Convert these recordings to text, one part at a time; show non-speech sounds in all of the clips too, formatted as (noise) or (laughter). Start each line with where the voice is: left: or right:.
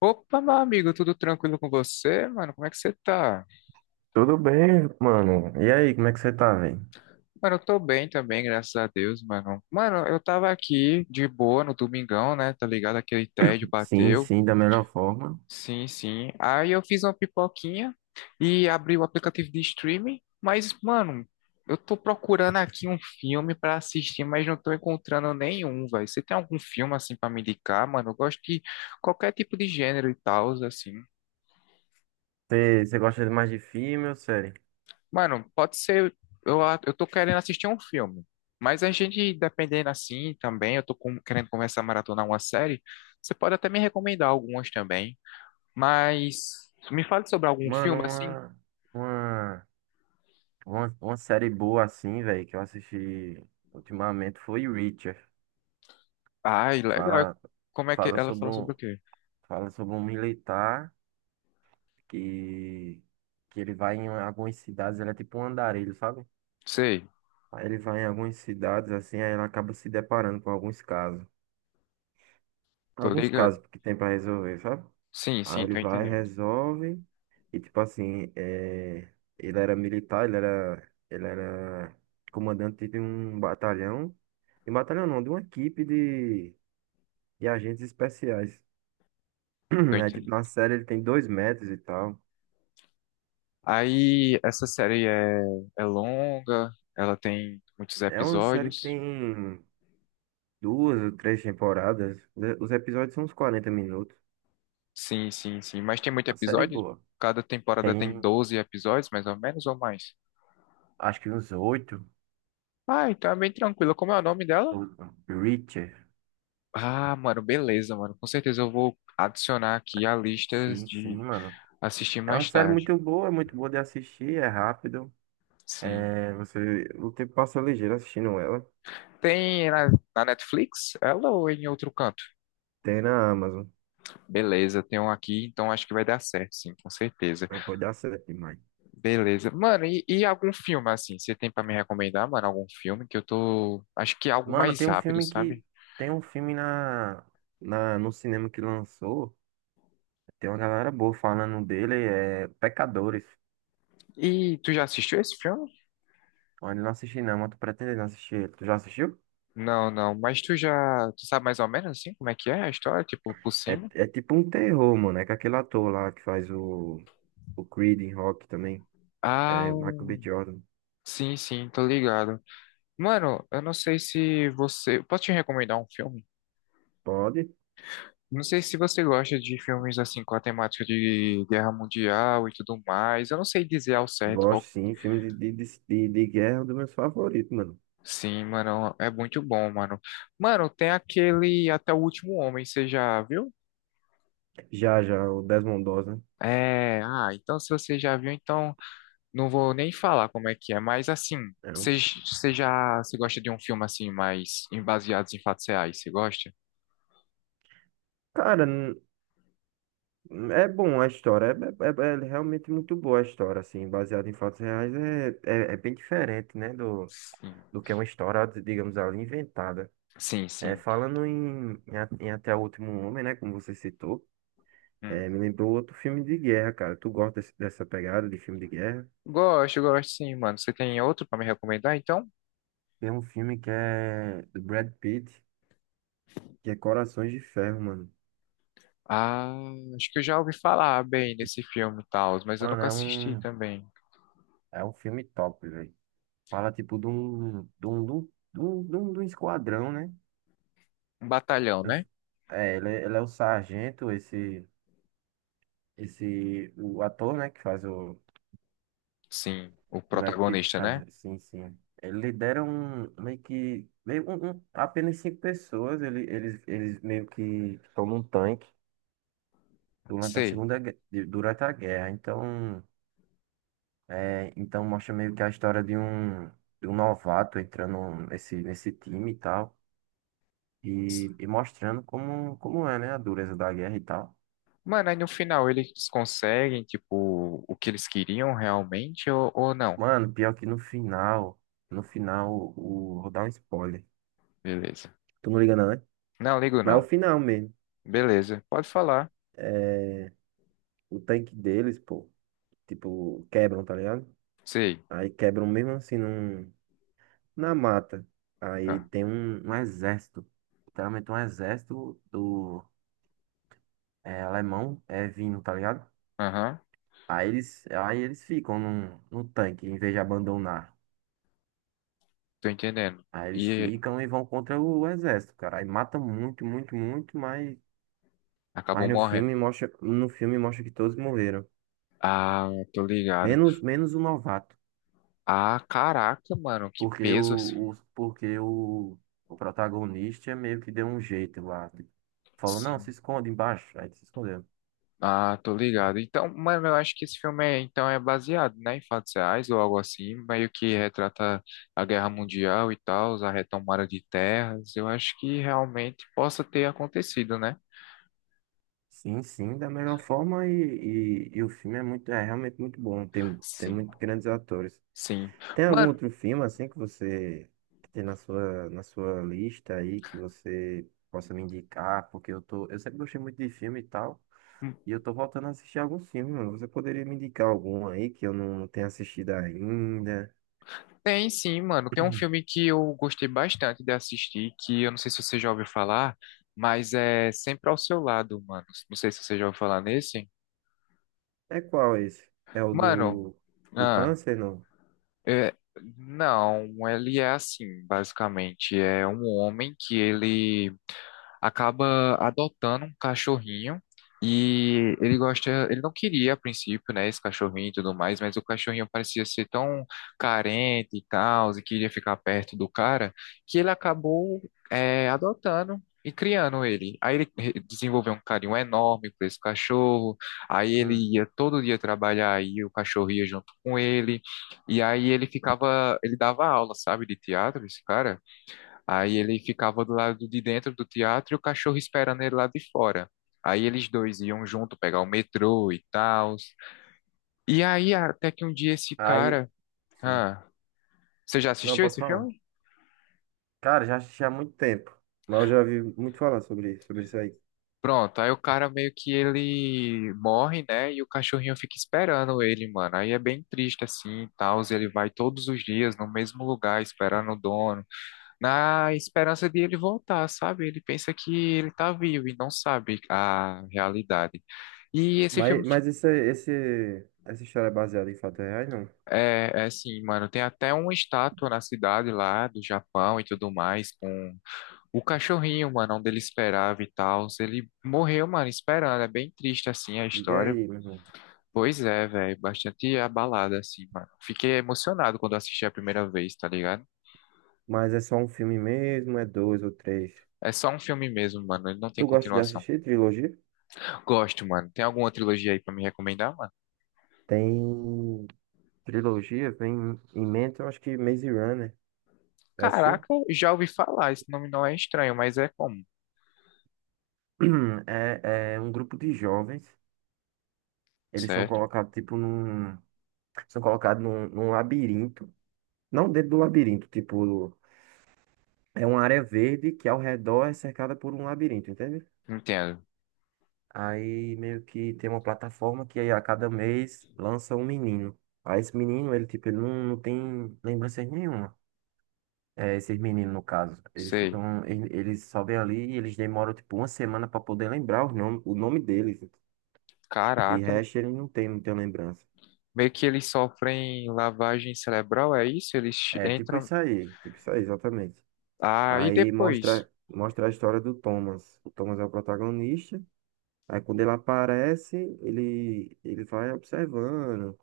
left: Opa, meu amigo, tudo tranquilo com você, mano? Como é que você tá?
right: Tudo bem, mano? E aí, como é que você tá, velho?
left: Mano, eu tô bem também, graças a Deus, mano. Mano, eu tava aqui de boa no domingão, né? Tá ligado? Aquele tédio
right: Sim,
left: bateu.
right: sim, da melhor forma.
left: Sim, sim. Aí eu fiz uma pipoquinha e abri o aplicativo de streaming. Mas, mano, eu tô procurando aqui um filme pra assistir, mas não tô encontrando nenhum, velho. Você tem algum filme assim pra me indicar, mano? Eu gosto de qualquer tipo de gênero e tal, assim.
right: Você gosta de mais de filme ou série?
left: Mano, pode ser. Eu tô querendo assistir um filme. Mas a gente, dependendo assim também, querendo começar a maratonar uma série. Você pode até me recomendar algumas também. Mas me fale sobre algum
right: Mano,
left: filme assim.
right: uma, uma série boa assim, velho, que eu assisti ultimamente foi Reacher.
left: Ai, legal.
right: Fala,
left: Como é que
right: fala
left: ela
right: sobre
left: fala sobre
right: um,
left: o quê?
right: fala sobre um militar que, que ele vai em algumas cidades, ele é tipo um andarilho, sabe?
left: Sei,
right: Aí ele vai em algumas cidades assim, aí ele acaba se deparando com alguns casos.
left: tô
right: Alguns
left: ligado.
right: casos que tem pra resolver, sabe?
left: Sim,
right: Aí
left: sim,
right: ele
left: tô
right: vai,
left: entendendo.
right: resolve. E tipo assim, ele era militar, ele era comandante de um batalhão. De um batalhão não, de uma equipe de agentes especiais. (clears throat)
left: Tô
right: Aí, tipo,
left: entendendo.
right: na série ele tem 2 metros e tal.
left: Aí, essa série é longa, ela tem muitos
right: É uma série que
left: episódios.
right: tem duas ou três temporadas, né? Os episódios são uns 40 minutos.
left: Sim, sim, sim. Mas tem muito
right: Uma série é
left: episódio?
right: boa.
left: Cada temporada tem
right: Tem,
left: 12 episódios, mais ou menos, ou mais?
right: acho que uns oito.
left: Ah, então é bem tranquilo. Como é o nome dela?
right: o- Reacher.
left: Ah, mano, beleza, mano. Com certeza eu vou adicionar aqui a listas
right: Sim, sim,
left: de
right: mano.
left: assistir
right: É uma
left: mais
right: série
left: tarde.
right: muito boa, é muito boa de assistir, é rápido.
left: Sim.
right: O tempo passa ligeiro assistindo ela.
left: Tem na, na Netflix? Ela ou em outro canto?
right: Tem na Amazon.
left: Beleza, tem um aqui, então acho que vai dar certo, sim, com certeza.
right: Mas pode dar certo demais.
left: Beleza. Mano, e algum filme, assim? Você tem pra me recomendar, mano, algum filme que eu tô. Acho que é algo
right: Mano,
left: mais
right: tem um
left: rápido,
right: filme
left: sabe?
right: que. tem um filme no cinema que lançou. Tem uma galera boa falando dele. É Pecadores.
left: E tu já assistiu esse filme?
right: Olha, eu não assisti não, mas tô pretendendo assistir. Tu já assistiu?
left: Não, não. Tu sabe mais ou menos assim como é que é a história, tipo, por
right: É,
left: cima?
right: é tipo um terror, mano. É com aquele ator lá que faz o, Creed em Rock também.
left: Ah,
right: É o Michael B. Jordan.
left: sim, sim, tô ligado. Mano, eu não sei se você, posso te recomendar um filme?
right: Pode?
left: Não sei se você gosta de filmes assim com a temática de guerra mundial e tudo mais. Eu não sei dizer ao certo
right: Gosto
left: qual.
right: sim, filme de guerra é um dos meus favoritos, mano.
left: Sim, mano, é muito bom, mano. Mano, tem aquele Até o Último Homem, você já viu?
right: Já, já, o Desmond Doss, né?
left: É, ah, então se você já viu, então não vou nem falar como é que é, mas assim,
right: É um-
left: você você gosta de um filme assim, baseados em fatos reais? Você gosta?
right: Cara, é bom a história, é realmente muito boa a história, assim, baseada em fatos reais, é bem diferente, né, do,
left: Sim,
right: do que é uma história, digamos ali, inventada.
left: sim,
right: É,
left: sim.
right: falando em Até o Último Homem, né, como você citou,
left: Hum.
right: me lembrou outro filme de guerra, cara. Tu gosta dessa pegada de filme de guerra?
left: Gosto, gosto sim, mano. Você tem outro pra me recomendar, então?
right: Tem um filme que é do Brad Pitt, que é Corações de Ferro, mano.
left: Ah, acho que eu já ouvi falar bem desse filme e tal, mas eu
right: Mano,
left: nunca
right: é
left: assisti
right: um.
left: também.
right: É um filme top, velho. Fala, tipo, de um esquadrão, né?
left: Um batalhão,
right: Eu-
left: né?
right: Ele é o sargento, o ator, né, que faz
left: Sim, o
right: o Brad Pitt, que
left: protagonista, né?
right: faz, sim, sim. Ele lidera um, meio que, meio, um- apenas cinco pessoas, eles meio que estão num tanque
left: Sei.
right: Durante a guerra. Então, então mostra meio que a história de um novato entrando nesse time e tal. E mostrando como é, né? A dureza da guerra e tal.
left: Mano, aí no final eles conseguem, tipo, o que eles queriam realmente ou não?
right: Mano, pior que no final, vou dar um spoiler.
left: Beleza.
right: Tu não liga não, né?
left: Não, ligo
right: Mas é o
left: não.
right: final mesmo.
left: Beleza, pode falar.
right: É, o tanque deles, pô, tipo, quebram, tá ligado?
left: Sei.
right: Aí quebram mesmo assim na mata. Aí
left: Ah,
right: tem um exército. Literalmente um exército alemão é vindo, tá ligado?
left: aham,
right: Aí eles ficam no tanque, em vez de abandonar.
left: tô entendendo.
right: Aí eles
left: E
right: ficam e vão contra o exército, cara. Aí matam muito, muito, muito, mas
left: acabou
right: no
left: morrendo.
right: filme mostra, no filme mostra que todos morreram.
left: Ah, tô ligado.
right: Menos, menos o novato.
left: Ah, caraca, mano, que
right: Porque o,
left: peso assim.
right: o- porque o, o protagonista meio que deu um jeito lá. Tipo, falou, não,
left: Sim.
right: se esconde embaixo. Aí ele se escondeu.
left: Ah, tô ligado. Então, mano, eu acho que esse filme então, é baseado, né, em fatos reais ou algo assim, meio que retrata a Guerra Mundial e tal, a retomada de terras. Eu acho que realmente possa ter acontecido, né?
right: Sim, sim, da melhor forma e o filme é é realmente muito bom. Tem
left: Sim,
right: muito grandes atores.
left: sim.
right: Tem algum
left: Mano.
right: outro filme assim que tem na sua lista aí que você possa me indicar? Porque eu sempre gostei muito de filme e tal, e eu tô voltando a assistir alguns filmes, mano. Você poderia me indicar algum aí que eu não tenha assistido ainda?
left: Tem sim, mano. Tem um filme
right: (clears throat)
left: que eu gostei bastante de assistir, que eu não sei se você já ouviu falar, mas é Sempre ao Seu Lado, mano. Não sei se você já ouviu falar nesse.
right: É qual esse? É o
left: Mano,
right: do
left: ah,
right: câncer, não?
left: é, não, ele é assim, basicamente. É um homem que ele acaba adotando um cachorrinho e ele gosta, ele não queria a princípio, né, esse cachorrinho e tudo mais, mas o cachorrinho parecia ser tão carente e tal, e queria ficar perto do cara, que ele acabou adotando. E criando ele. Desenvolveu um carinho enorme por esse cachorro. Aí ele
right: Hum.
left: ia todo dia trabalhar e o cachorro ia junto com ele. E aí ele ficava, ele dava aula, sabe, de teatro, esse cara. Aí ele ficava do lado de dentro do teatro e o cachorro esperando ele lá de fora. Aí eles dois iam junto pegar o metrô e tal. E aí até que um dia esse
right: Aí,
left: cara,
right: sim.
left: ah, você já
right: Não,
left: assistiu
right: pode
left: esse
right: falar.
left: filme?
right: Cara, já assisti há muito tempo, mas eu já vi muito falar sobre isso aí.
left: Pronto, aí o cara meio que ele morre, né? E o cachorrinho fica esperando ele, mano. Aí é bem triste assim, e tal. Ele vai todos os dias no mesmo lugar esperando o dono, na esperança de ele voltar, sabe? Ele pensa que ele tá vivo e não sabe a realidade. E esse filme
right: Mas essa história é baseada em fatos reais, não?
left: é, é assim, mano, tem até uma estátua na cidade lá do Japão e tudo mais, com o cachorrinho, mano, onde ele esperava e tal. Ele morreu, mano, esperando. É bem triste, assim, a
right: Diga
left: história.
right: aí, meu irmão.
left: Pois é, velho, bastante abalada, assim, mano. Fiquei emocionado quando assisti a primeira vez, tá ligado?
right: Mas é só um filme mesmo? É dois ou três?
left: É só um filme mesmo, mano, ele não tem
right: Tu gosta de
left: continuação.
right: assistir trilogia?
left: Gosto, mano. Tem alguma trilogia aí pra me recomendar, mano?
right: Tem trilogia, vem em mente, eu acho que Maze Runner. Já assistiu?
left: Caraca, já ouvi falar, esse nome não é estranho, mas é comum,
right: (clears throat) É um grupo de jovens. Eles são
left: certo?
right: colocados, tipo, num. São colocados num labirinto. Não dentro do labirinto, tipo. É uma área verde que ao redor é cercada por um labirinto, entende?
left: Entendo,
right: Aí meio que tem uma plataforma que aí a cada mês lança um menino. Aí esse menino, ele não tem lembranças nenhuma. Esses meninos, no caso. Eles
left: sei.
right: ficam. Eles só vêm ali e eles demoram tipo uma semana para poder lembrar o nome deles. De
left: Caraca,
right: resto, ele não tem muita lembrança.
left: meio que eles sofrem lavagem cerebral, é isso?
right: É tipo
left: Entram.
right: isso aí. Tipo isso aí, exatamente.
left: Ah, e
right: Aí
left: depois?
right: mostra a história do Thomas. O Thomas é o protagonista. Aí quando ele aparece, ele vai observando.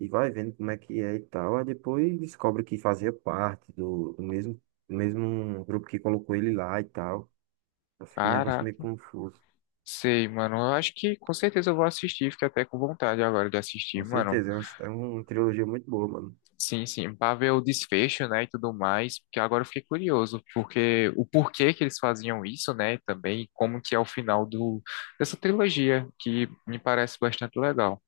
right: E vai vendo como é que é e tal. Aí depois descobre que fazia parte do mesmo grupo que colocou ele lá e tal. Aí fica um negócio meio
left: Caraca,
right: confuso.
left: sei, mano. Eu acho que com certeza eu vou assistir, fiquei até com vontade agora de assistir,
right: Com
left: mano.
right: certeza, é uma trilogia muito boa, mano.
left: Sim, sim, pra ver o desfecho, né, e tudo mais, porque agora eu fiquei curioso, porque o porquê que eles faziam isso, né, também, como que é o final dessa trilogia, que me parece bastante legal.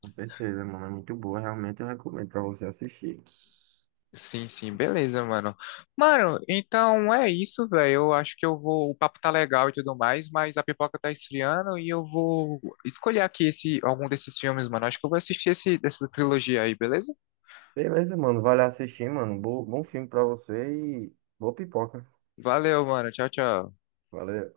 right: Com certeza, mano, é muito boa. Realmente eu recomendo pra você assistir.
left: Sim, sim, beleza, mano. Mano, então é isso, velho. Eu acho que eu vou. O papo tá legal e tudo mais, mas a pipoca tá esfriando e eu vou escolher aqui esse, algum desses filmes, mano. Acho que eu vou assistir esse, dessa trilogia aí, beleza?
right: Beleza, mano, vai lá assistir, mano. Bom filme pra você e boa pipoca.
left: Valeu, mano. Tchau, tchau.
right: Valeu.